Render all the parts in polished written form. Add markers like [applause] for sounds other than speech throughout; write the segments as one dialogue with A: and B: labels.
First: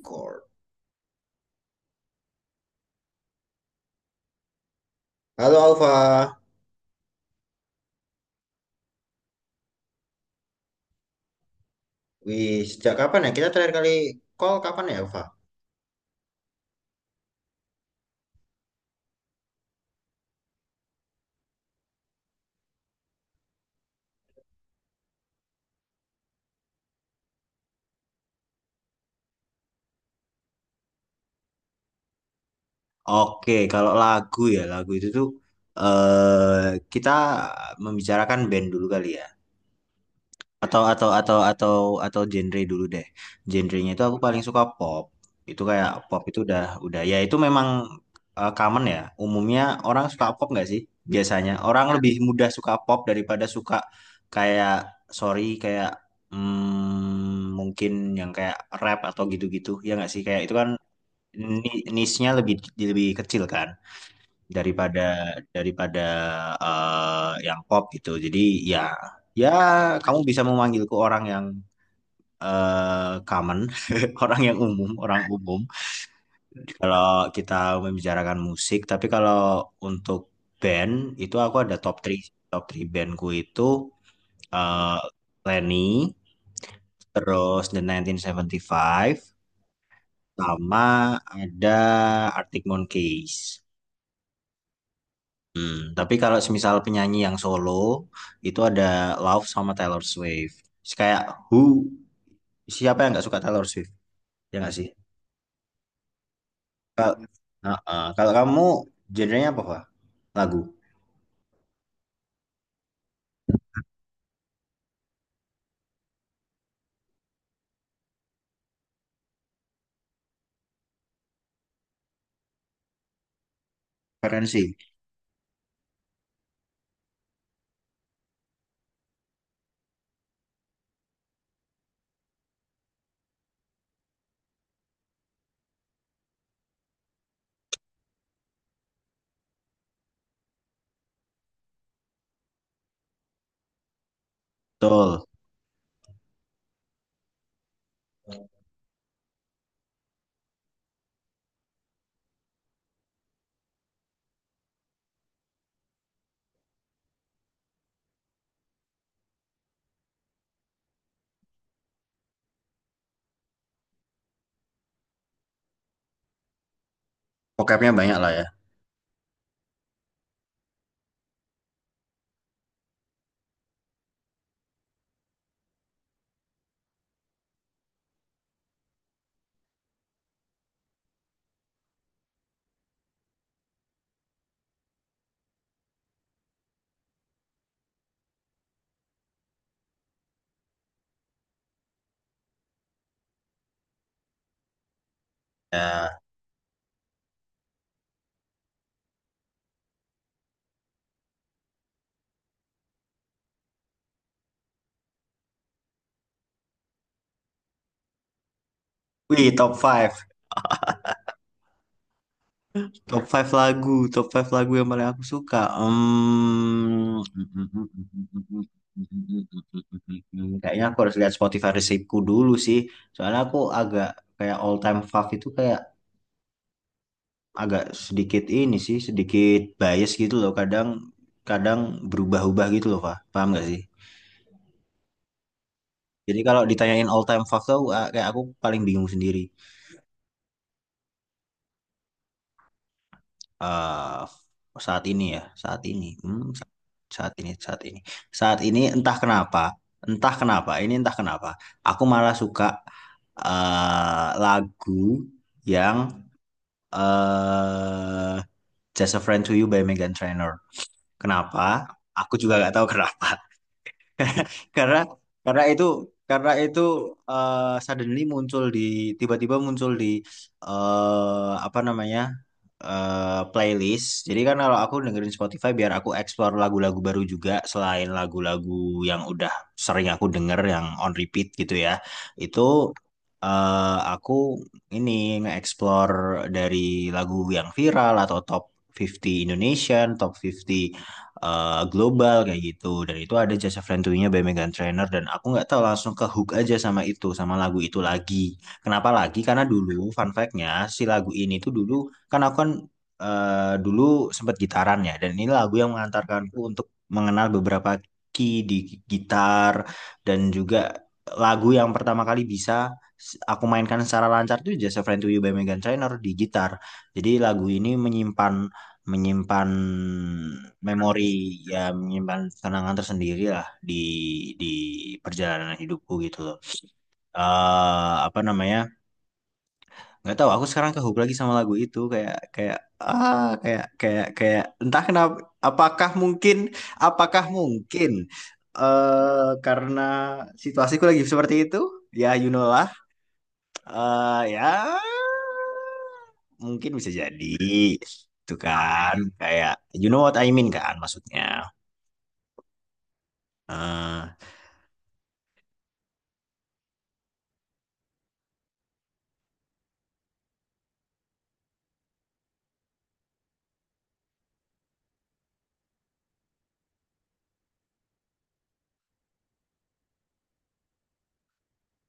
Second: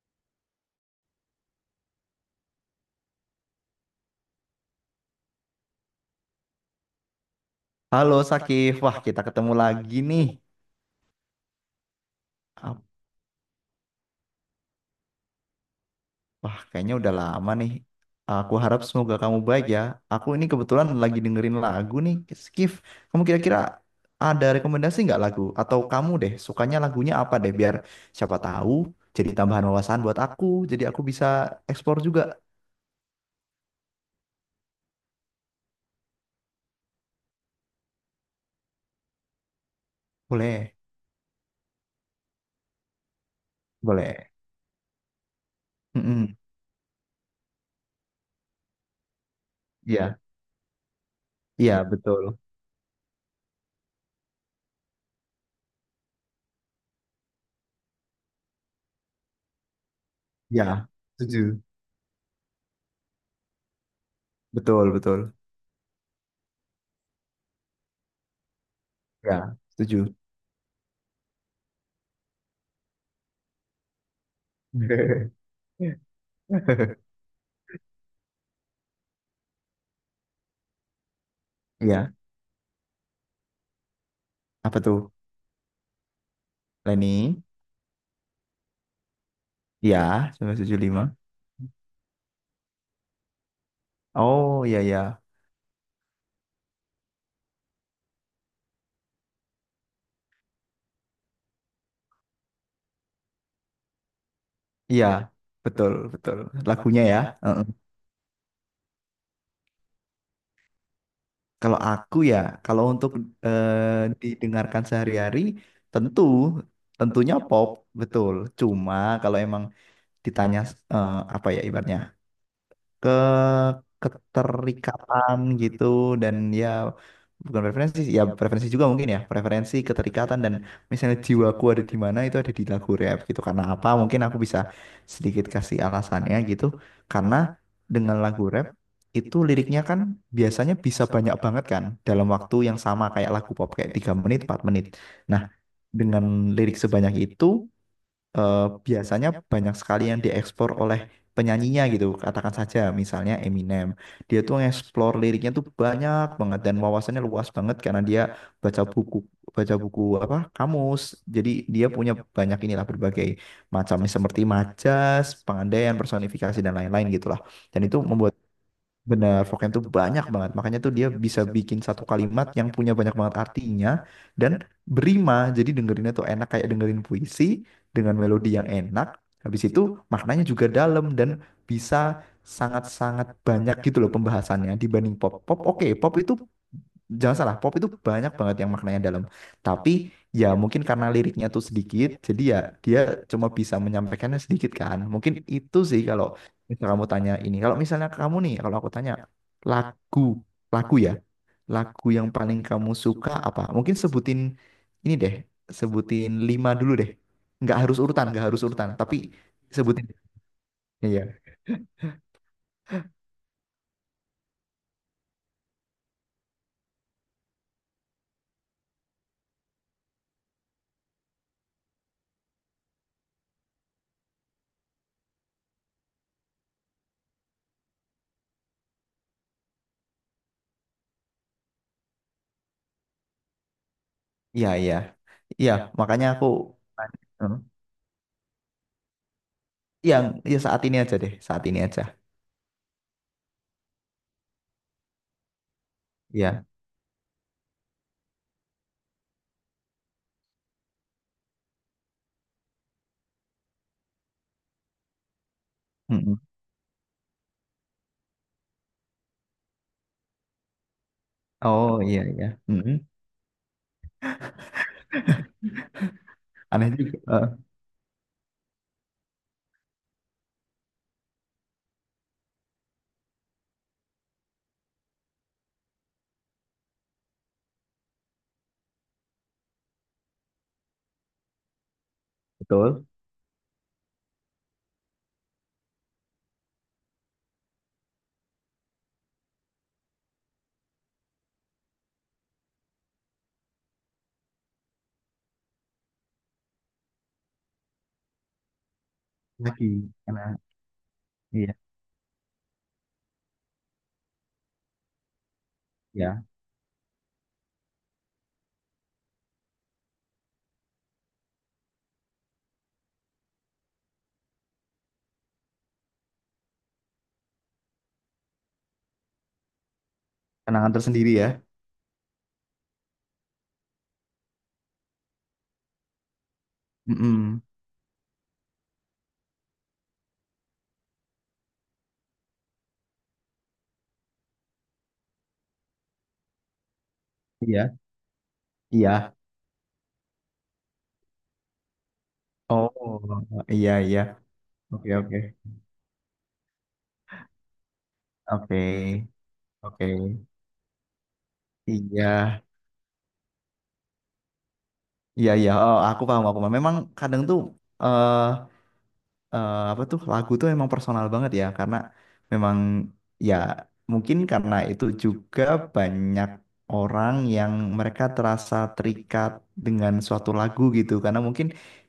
A: Record. Halo Alfa.
B: Halo Sakif, wah kita ketemu lagi nih.
A: Wih,
B: Apa
A: sejak kapan ya? Kita terakhir kali call kapan ya, Alfa?
B: kayaknya udah lama nih. Aku harap semoga kamu baik ya. Aku ini kebetulan lagi dengerin lagu nih, Sakif. Kamu kira-kira ada rekomendasi nggak lagu? Atau kamu deh sukanya lagunya apa deh? Biar siapa tahu jadi tambahan wawasan buat aku. Jadi aku bisa eksplor juga.
A: Oke, kalau lagu ya, lagu itu tuh eh kita membicarakan band dulu kali ya.
B: Boleh,
A: atau atau atau atau atau genre dulu deh, genrenya itu aku
B: boleh.
A: paling suka pop. Itu kayak pop
B: Mm-mm.
A: itu udah ya, itu memang common ya, umumnya orang
B: Iya,
A: suka pop nggak sih? Biasanya
B: iya
A: orang lebih
B: betul.
A: mudah suka pop daripada suka kayak, sorry, kayak mungkin yang kayak rap atau gitu-gitu ya nggak sih, kayak itu kan
B: Iya, setuju.
A: niche-nya lebih lebih kecil kan
B: Betul,
A: daripada
B: betul.
A: daripada yang pop gitu. Jadi ya, ya
B: Ya, setuju.
A: kamu bisa memanggilku orang yang common, [laughs] orang yang umum, orang umum.
B: [laughs]
A: Kalau kita membicarakan musik, tapi kalau untuk band itu aku ada top
B: Iya,
A: 3, bandku itu
B: apa tuh,
A: eh, Lenny,
B: Leni?
A: terus The 1975,
B: Ya, 5.
A: sama ada Arctic Monkeys.
B: Oh, iya ya.
A: Hmm, tapi kalau semisal penyanyi yang solo itu ada Love sama Taylor Swift. Kayak, who, siapa yang nggak suka Taylor Swift? Ya nggak sih?
B: Iya, betul, betul. Lagunya
A: Kalau
B: ya. Heeh.
A: heeh, kalau kamu genrenya apa, Pak? Lagu,
B: Kalau aku ya, kalau untuk didengarkan sehari-hari, tentu, tentunya pop, betul. Cuma kalau emang ditanya, apa ya, ibaratnya ke
A: preferensi.
B: keterikatan gitu, dan ya bukan preferensi sih, ya preferensi juga mungkin, ya preferensi keterikatan, dan misalnya jiwaku ada di mana, itu ada di lagu rap gitu. Karena apa, mungkin aku bisa sedikit kasih alasannya gitu. Karena dengan lagu rap itu liriknya kan biasanya bisa banyak banget kan dalam waktu yang sama, kayak lagu pop kayak 3 menit 4 menit.
A: Betul.
B: Nah, dengan lirik sebanyak itu, eh, biasanya banyak sekali yang diekspor oleh penyanyinya gitu. Katakan saja misalnya Eminem. Dia tuh ngeksplor liriknya tuh banyak banget dan wawasannya luas banget karena dia baca buku, baca buku apa kamus. Jadi dia punya banyak, inilah, berbagai macam seperti majas, pengandaian, personifikasi dan lain-lain gitulah. Dan
A: Vocabnya
B: itu
A: banyak lah
B: membuat
A: ya.
B: benar, Foken tuh banyak banget. Makanya tuh dia bisa bikin satu kalimat yang punya banyak banget artinya dan berima. Jadi dengerinnya tuh enak, kayak dengerin puisi dengan melodi yang enak. Habis itu maknanya juga dalam dan bisa sangat-sangat banyak gitu loh pembahasannya dibanding pop. Pop oke, pop itu jangan salah, pop itu banyak banget yang maknanya dalam, tapi ya mungkin karena liriknya tuh sedikit jadi ya dia cuma bisa menyampaikannya sedikit kan. Mungkin itu sih,
A: Ya.
B: kalau misal kamu tanya, ini kalau misalnya kamu nih, kalau aku tanya lagu, lagu ya, lagu yang paling kamu suka apa, mungkin sebutin, ini deh, sebutin 5 dulu deh, nggak harus urutan, nggak harus urutan tapi
A: Wih,
B: sebutin. Iya
A: Top 5 lagu yang paling aku suka. Hmm. [laughs] Kayaknya aku harus lihat Spotify receipt-ku dulu sih. Soalnya aku agak kayak all time fav itu kayak agak sedikit ini sih, sedikit bias gitu loh. Kadang kadang berubah-ubah gitu loh, Pak. Paham nggak sih?
B: iya iya iya, makanya
A: Jadi
B: aku.
A: kalau ditanyain all time
B: Hmm.
A: fav tuh ah, kayak aku paling bingung sendiri.
B: Yang ya saat ini aja deh, saat ini aja.
A: Eh, Saat ini ya, saat ini. Hmm,
B: Iya.
A: saat ini, saat ini. Saat ini entah kenapa, ini entah kenapa. Aku malah suka lagu yang
B: Mm-mm.
A: eh Just a Friend to You by Meghan Trainor. Kenapa?
B: Oh iya
A: Aku
B: iya.
A: juga nggak tahu
B: Mm-mm.
A: kenapa. [laughs] karena karena itu karena itu
B: Aneh juga. Eh,
A: eh, suddenly muncul di, tiba-tiba muncul di apa namanya, playlist. Jadi kan kalau aku dengerin Spotify biar aku explore lagu-lagu baru juga selain lagu-lagu yang udah sering aku denger yang on repeat gitu ya. Itu
B: betul.
A: aku ini nge-explore dari lagu yang viral atau top 50 Indonesian, top 50 global kayak gitu. Dan itu ada jasa friendly-nya by Megan Trainor dan aku nggak tahu langsung ke hook aja sama itu, sama lagu itu lagi. Kenapa lagi? Karena
B: Lagi
A: dulu fun
B: karena
A: fact-nya si lagu ini tuh
B: iya
A: dulu kan aku kan dulu sempat gitaran ya, dan ini lagu yang
B: iya
A: mengantarkanku untuk mengenal beberapa key di gitar, dan juga lagu yang pertama kali bisa aku mainkan secara lancar tuh Just a Friend to You by Megan Trainor di gitar. Jadi lagu ini menyimpan menyimpan
B: kenangan
A: memori,
B: tersendiri ya.
A: ya menyimpan kenangan tersendiri lah di di perjalanan hidupku gitu loh.
B: Mm-mm.
A: Apa namanya, nggak tahu aku sekarang kehook lagi sama lagu itu kayak kayak ah kayak kayak kayak entah kenapa, apakah mungkin apakah
B: Iya
A: mungkin
B: iya.
A: karena situasiku lagi seperti itu ya, you know lah.
B: Oh iya iya.
A: Ya
B: Oke oke
A: mungkin bisa jadi, itu
B: oke
A: kan kayak you know what
B: oke.
A: I mean kan, maksudnya.
B: Iya
A: Eh
B: iya iya. Oh aku paham, aku paham. Memang kadang tuh, eh apa tuh, lagu tuh emang personal banget ya, karena memang, ya mungkin karena itu juga banyak orang yang mereka terasa terikat dengan suatu lagu gitu, karena mungkin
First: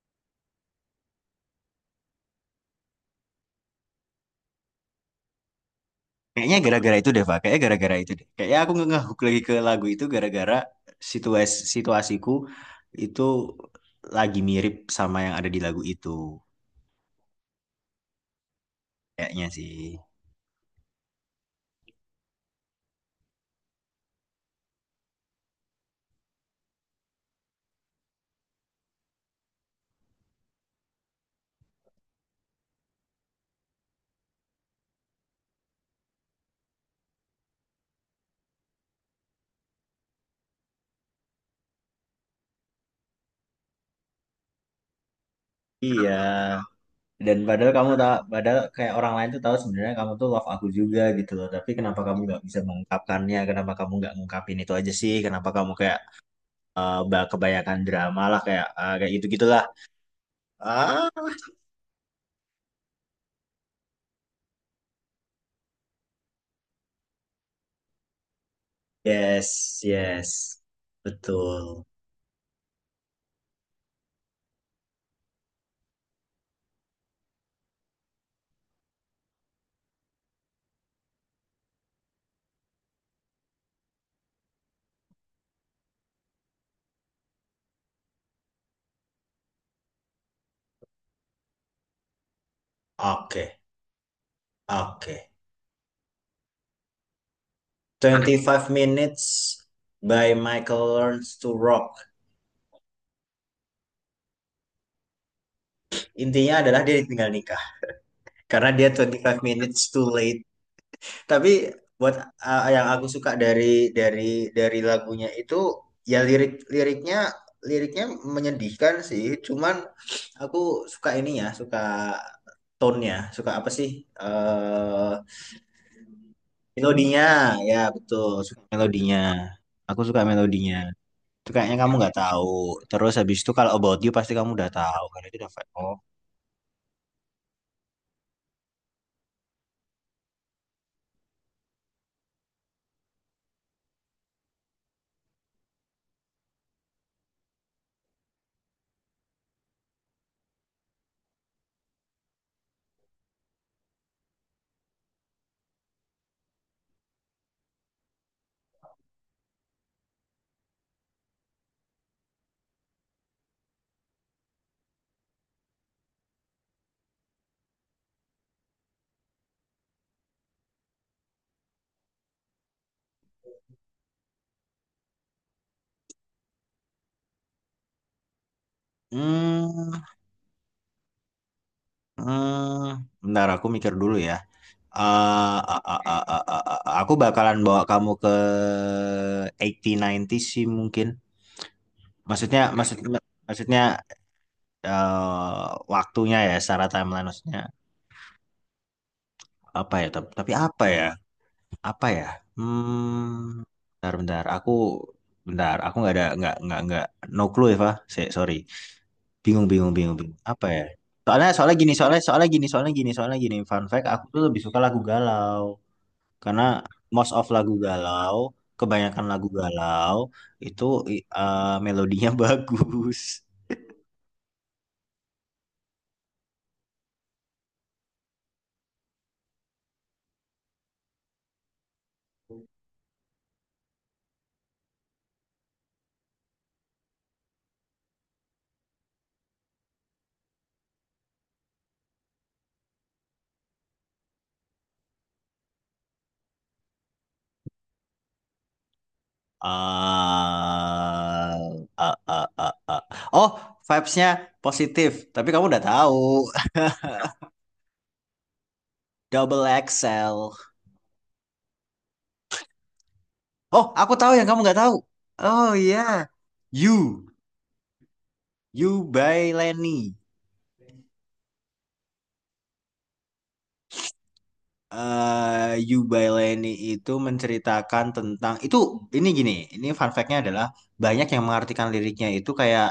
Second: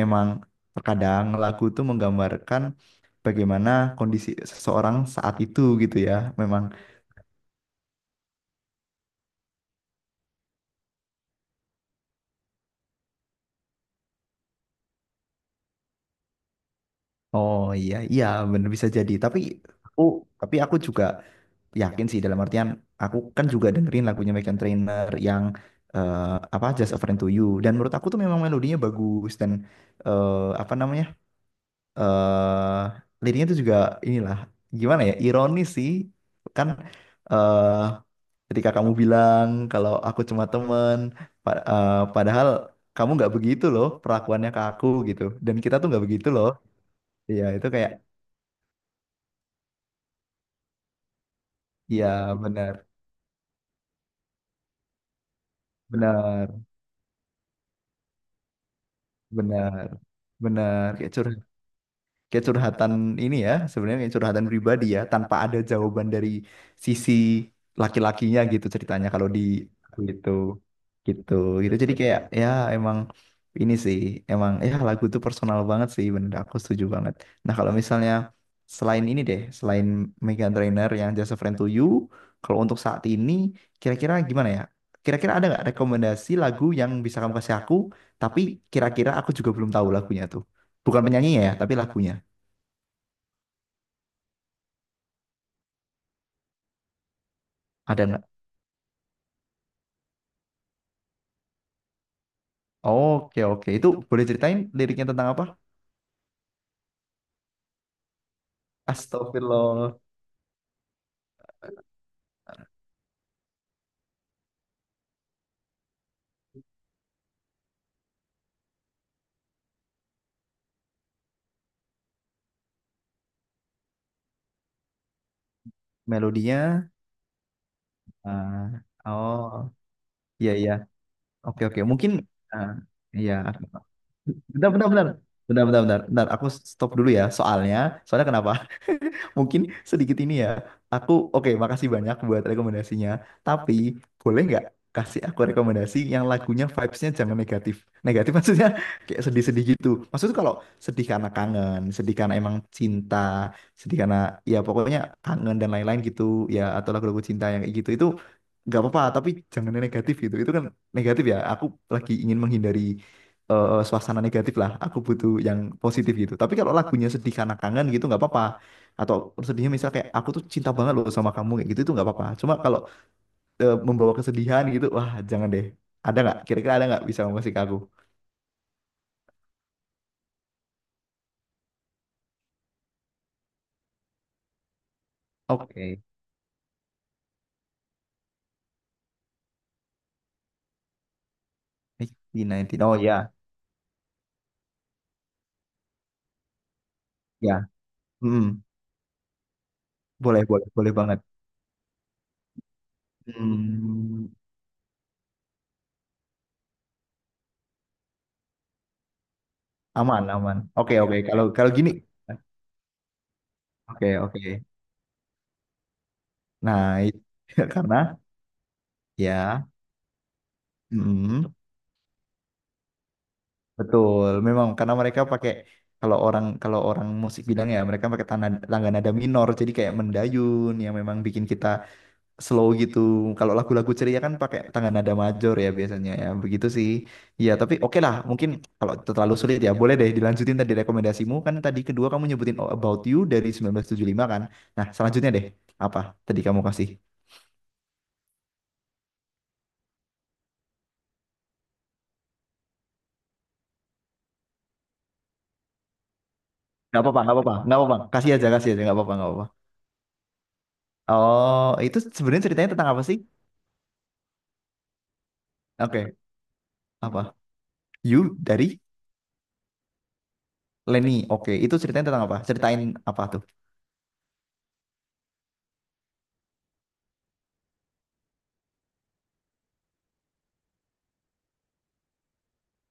B: emang terkadang lagu tuh menggambarkan bagaimana kondisi seseorang saat itu gitu ya.
A: Kayaknya
B: Memang,
A: gara-gara itu deh, Pak, kayaknya gara-gara itu deh kayaknya aku nggak ngehook lagi ke lagu itu gara-gara situasiku itu lagi mirip sama yang ada di lagu itu,
B: oh iya iya, bener bisa jadi. Tapi
A: kayaknya sih.
B: aku, tapi aku juga yakin sih, dalam artian aku kan juga dengerin lagunya Meghan Trainor yang, eh, apa, Just a Friend to You, dan menurut aku tuh memang melodinya bagus dan, eh, apa namanya, eh liriknya tuh juga, inilah, gimana ya, ironis sih kan, eh ketika kamu bilang kalau aku cuma temen, padahal kamu nggak begitu loh perlakuannya ke aku gitu, dan kita tuh nggak
A: Iya,
B: begitu loh.
A: dan
B: Iya itu
A: padahal
B: kayak,
A: kamu tahu, padahal kayak orang lain tuh tahu sebenarnya kamu tuh love aku juga gitu loh, tapi kenapa
B: iya
A: kamu nggak bisa
B: benar
A: mengungkapkannya, kenapa kamu nggak ngungkapin itu aja sih, kenapa kamu kayak
B: benar
A: bah kebanyakan drama lah kayak kayak gitu gitulah.
B: benar benar,
A: Ah,
B: kayak curhat, kayak curhatan. Ini ya sebenarnya kayak curhatan pribadi ya, tanpa ada jawaban dari sisi laki-lakinya gitu ceritanya kalau di
A: yes,
B: itu
A: yes,
B: gitu,
A: betul.
B: gitu jadi kayak ya emang, ini sih emang, ya lagu tuh personal banget sih, bener, aku setuju banget. Nah kalau misalnya selain ini deh, selain Meghan Trainor yang Just a Friend to You, kalau untuk saat ini kira-kira gimana ya, kira-kira ada nggak rekomendasi lagu yang bisa kamu kasih aku, tapi kira-kira aku juga belum tahu lagunya tuh. Bukan penyanyinya ya, tapi lagunya.
A: Oke, oke.
B: Ada nggak?
A: Twenty five minutes by Michael Learns to Rock,
B: Oke, oke. Itu boleh ceritain liriknya tentang apa?
A: intinya adalah dia ditinggal nikah karena dia 25 minutes
B: Astagfirullah.
A: too late. Tapi buat yang aku suka dari lagunya itu ya, liriknya menyedihkan sih. Cuman aku suka ininya, suka tone-nya, suka apa sih? eh
B: Melodinya.
A: Melodinya, ya betul,
B: Ah,
A: suka melodinya.
B: oh,
A: Aku suka
B: iya, iya.
A: melodinya. Itu
B: Oke,
A: kayaknya
B: oke.
A: kamu
B: Mungkin,
A: nggak tahu.
B: ah,
A: Terus
B: iya.
A: habis itu kalau About You pasti kamu
B: Bentar,
A: udah
B: bentar,
A: tahu
B: bentar.
A: karena itu udah
B: Bentar, bentar,
A: viral.
B: bentar. Bentar, aku stop dulu ya. Soalnya, soalnya kenapa? Mungkin sedikit ini ya. Aku oke, makasih banyak buat rekomendasinya. Tapi boleh nggak kasih aku rekomendasi yang lagunya vibes-nya jangan negatif. Negatif maksudnya [laughs] kayak sedih-sedih gitu. Maksudnya kalau sedih karena kangen, sedih karena emang cinta, sedih karena ya pokoknya kangen dan lain-lain gitu ya, atau lagu-lagu cinta yang kayak gitu itu nggak apa-apa, tapi jangan yang negatif gitu itu kan. Negatif ya, aku lagi ingin menghindari, suasana negatif lah, aku butuh yang positif gitu. Tapi kalau lagunya sedih karena kangen gitu nggak apa-apa, atau sedihnya misal kayak aku tuh cinta banget loh sama kamu kayak gitu itu nggak apa-apa. Cuma kalau, membawa kesedihan gitu, wah jangan deh. Ada nggak kira-kira, ada nggak bisa ngasih ke aku.
A: Hmm, bentar aku mikir dulu ya.
B: Oke,
A: Aku bakalan bawa kamu ke 80-90 sih mungkin. Maksudnya,
B: 19 oh ya
A: maksudnya eh, waktunya ya secara timeline
B: ya.
A: maksudnya,
B: Mm-mm.
A: apa ya?
B: Boleh
A: Tapi
B: boleh
A: apa
B: boleh
A: ya?
B: banget.
A: Apa ya? Hmm, bentar,
B: Hmm,
A: bentar. Aku bentar. Aku nggak ada nggak no clue ya, Pak. Sorry. Bingung, bingung, bingung,
B: aman
A: bingung.
B: aman,
A: Apa ya?
B: oke oke, kalau
A: Soalnya
B: kalau
A: soalnya
B: gini.
A: gini, soalnya soalnya gini, soalnya gini, soalnya gini. Fun fact,
B: Oke
A: aku
B: oke,
A: tuh lebih suka lagu galau. Karena
B: nah itu,
A: most of lagu
B: [laughs] karena
A: galau, kebanyakan lagu
B: ya,
A: galau itu
B: mm,
A: melodinya [laughs] bagus.
B: betul. Memang karena mereka pakai, kalau orang musik bilang ya, mereka pakai tanda, tangga nada minor, jadi kayak mendayun yang memang bikin kita slow gitu. Kalau lagu-lagu ceria kan pakai tangga nada major ya biasanya ya, begitu sih. Ya, tapi oke lah, mungkin kalau terlalu sulit ya boleh deh dilanjutin tadi rekomendasimu, kan tadi kedua kamu nyebutin All About You dari 1975 kan. Nah, selanjutnya deh apa tadi kamu kasih?
A: Ah, ah. Oh, vibes-nya positif. Tapi kamu udah tahu.
B: Gak apa-apa, gak apa-apa, gak apa-apa. Kasih aja, gak apa-apa, gak
A: [laughs]
B: apa-apa.
A: Double XL.
B: Oh, itu sebenarnya ceritanya tentang apa sih?
A: Oh, aku tahu yang kamu nggak tahu. Oh iya.
B: Oke,
A: You,
B: apa? You dari
A: You by Lenny.
B: Lenny. Oke, itu ceritanya tentang apa? Ceritain apa tuh?
A: Yubaileni itu menceritakan tentang itu, ini gini, ini fun fact-nya adalah banyak yang mengartikan liriknya itu kayak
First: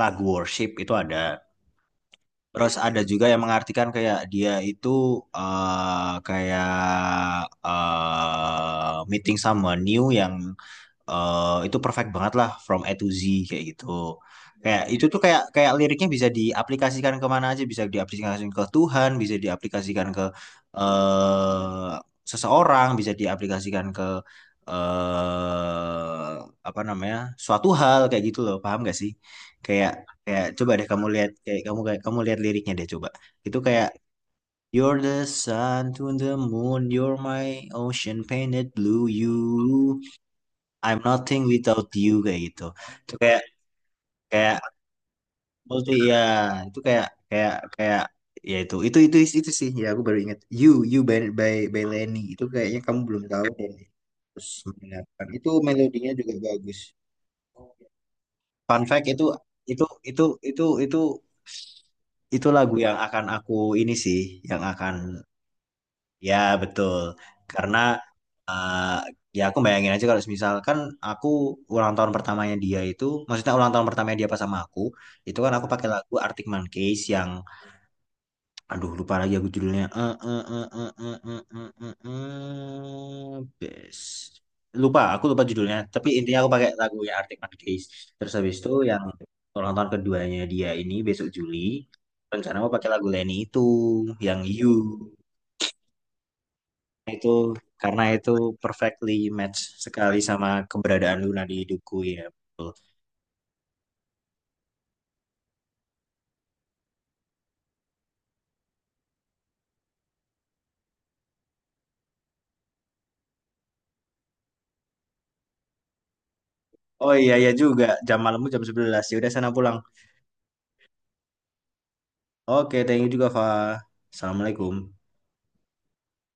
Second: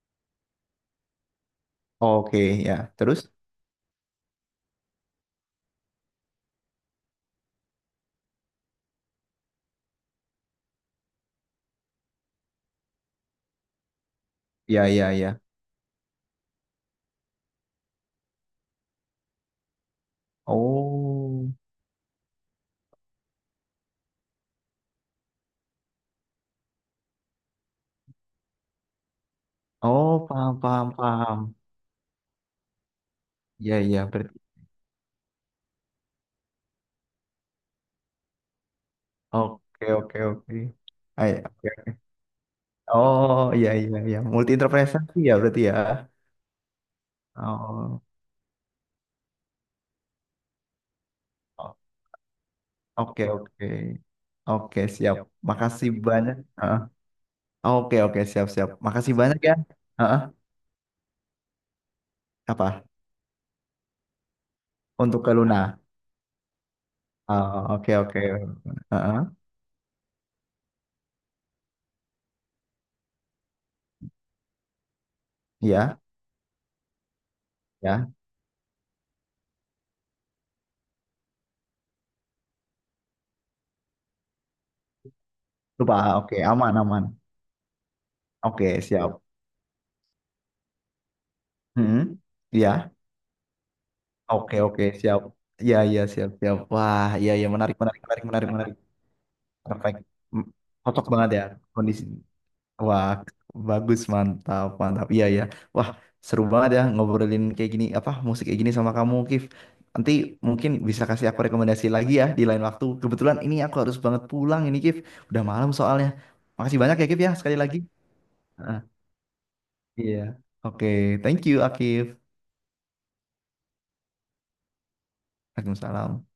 A: lagu worship itu ada.
B: Oke,
A: Terus
B: ya.
A: ada
B: Terus?
A: juga yang mengartikan kayak dia itu kayak meeting sama new yang itu perfect banget lah from A to Z kayak gitu. Kayak
B: Ya,
A: itu
B: ya,
A: tuh
B: ya.
A: kayak kayak liriknya bisa diaplikasikan kemana aja, bisa diaplikasikan ke Tuhan, bisa diaplikasikan ke
B: Oh,
A: eh seseorang, bisa diaplikasikan ke eh apa namanya, suatu hal kayak gitu loh, paham gak sih? Kayak
B: oh,
A: Kayak
B: paham,
A: coba deh
B: paham,
A: kamu lihat,
B: paham.
A: kayak kamu, lihat liriknya deh, coba. Itu
B: Ya,
A: kayak
B: ya. Berarti.
A: You're the sun to the moon, you're my ocean painted blue,
B: Oke,
A: you,
B: oke, oke.
A: I'm
B: Ah, ya,
A: nothing without
B: oke.
A: you, kayak gitu. Itu kayak
B: Oh, ya, ya, ya. Multi
A: kayak
B: interpretasi ya, berarti ya.
A: aku tuh ya, itu kayak kayak kayak,
B: Oh,
A: ya itu sih, ya aku baru ingat You You by
B: o-
A: by Lenny, itu kayaknya kamu belum
B: oke,
A: tahu
B: oke.
A: dan terus
B: Oke, siap.
A: mendengarkan itu
B: Makasih
A: melodinya juga
B: banyak.
A: bagus.
B: Heeh. Oke, oke, siap, siap.
A: Fun fact,
B: Makasih banyak ya.
A: itu
B: Heeh.
A: itu itu itu itu lagu
B: Apa?
A: yang akan aku ini sih yang akan.
B: Untuk ke Luna.
A: Ya, betul.
B: Ah,
A: Karena
B: oke, oke.
A: eh,
B: Heeh.
A: ya, aku bayangin aja kalau misalkan aku ulang tahun pertamanya dia itu, maksudnya ulang tahun pertamanya dia pas sama aku, itu kan aku pakai
B: Ya,
A: lagu Arctic Monkeys yang
B: ya.
A: aduh lupa lagi aku judulnya. Best. Lupa, aku lupa judulnya,
B: Lupa.
A: tapi
B: Ah, oke,
A: intinya aku pakai
B: aman aman.
A: lagunya Arctic Monkeys. Terus habis itu
B: Oke,
A: yang
B: siap.
A: ulang tahun keduanya dia ini besok Juli,
B: Hmm.
A: rencana mau pakai
B: Ya.
A: lagu Lenny itu yang
B: Oke,
A: You,
B: oke, siap. Ya, ya, siap, siap. Wah,
A: itu
B: ya, ya, menarik, menarik,
A: karena
B: menarik,
A: itu
B: menarik, menarik.
A: perfectly match
B: Perfect.
A: sekali
B: M-
A: sama
B: cocok
A: keberadaan
B: banget ya
A: Luna di Duku
B: kondisi.
A: ya. Betul.
B: Wah, bagus, mantap, mantap. Iya, ya. Wah, seru banget ya ngobrolin kayak gini, apa musik kayak gini sama kamu, Kif. Nanti mungkin bisa kasih aku rekomendasi lagi ya di lain waktu. Kebetulan ini aku harus banget pulang ini, Kif. Udah malam soalnya. Makasih banyak ya,
A: Oh
B: Kif ya,
A: iya, iya
B: sekali lagi.
A: juga, jam malammu jam
B: Ah,
A: sebelas Ya udah, sana pulang.
B: iya. Oke, thank you, Akif.
A: Oke, thank you juga, Fa. Assalamualaikum.
B: Waalaikumsalam.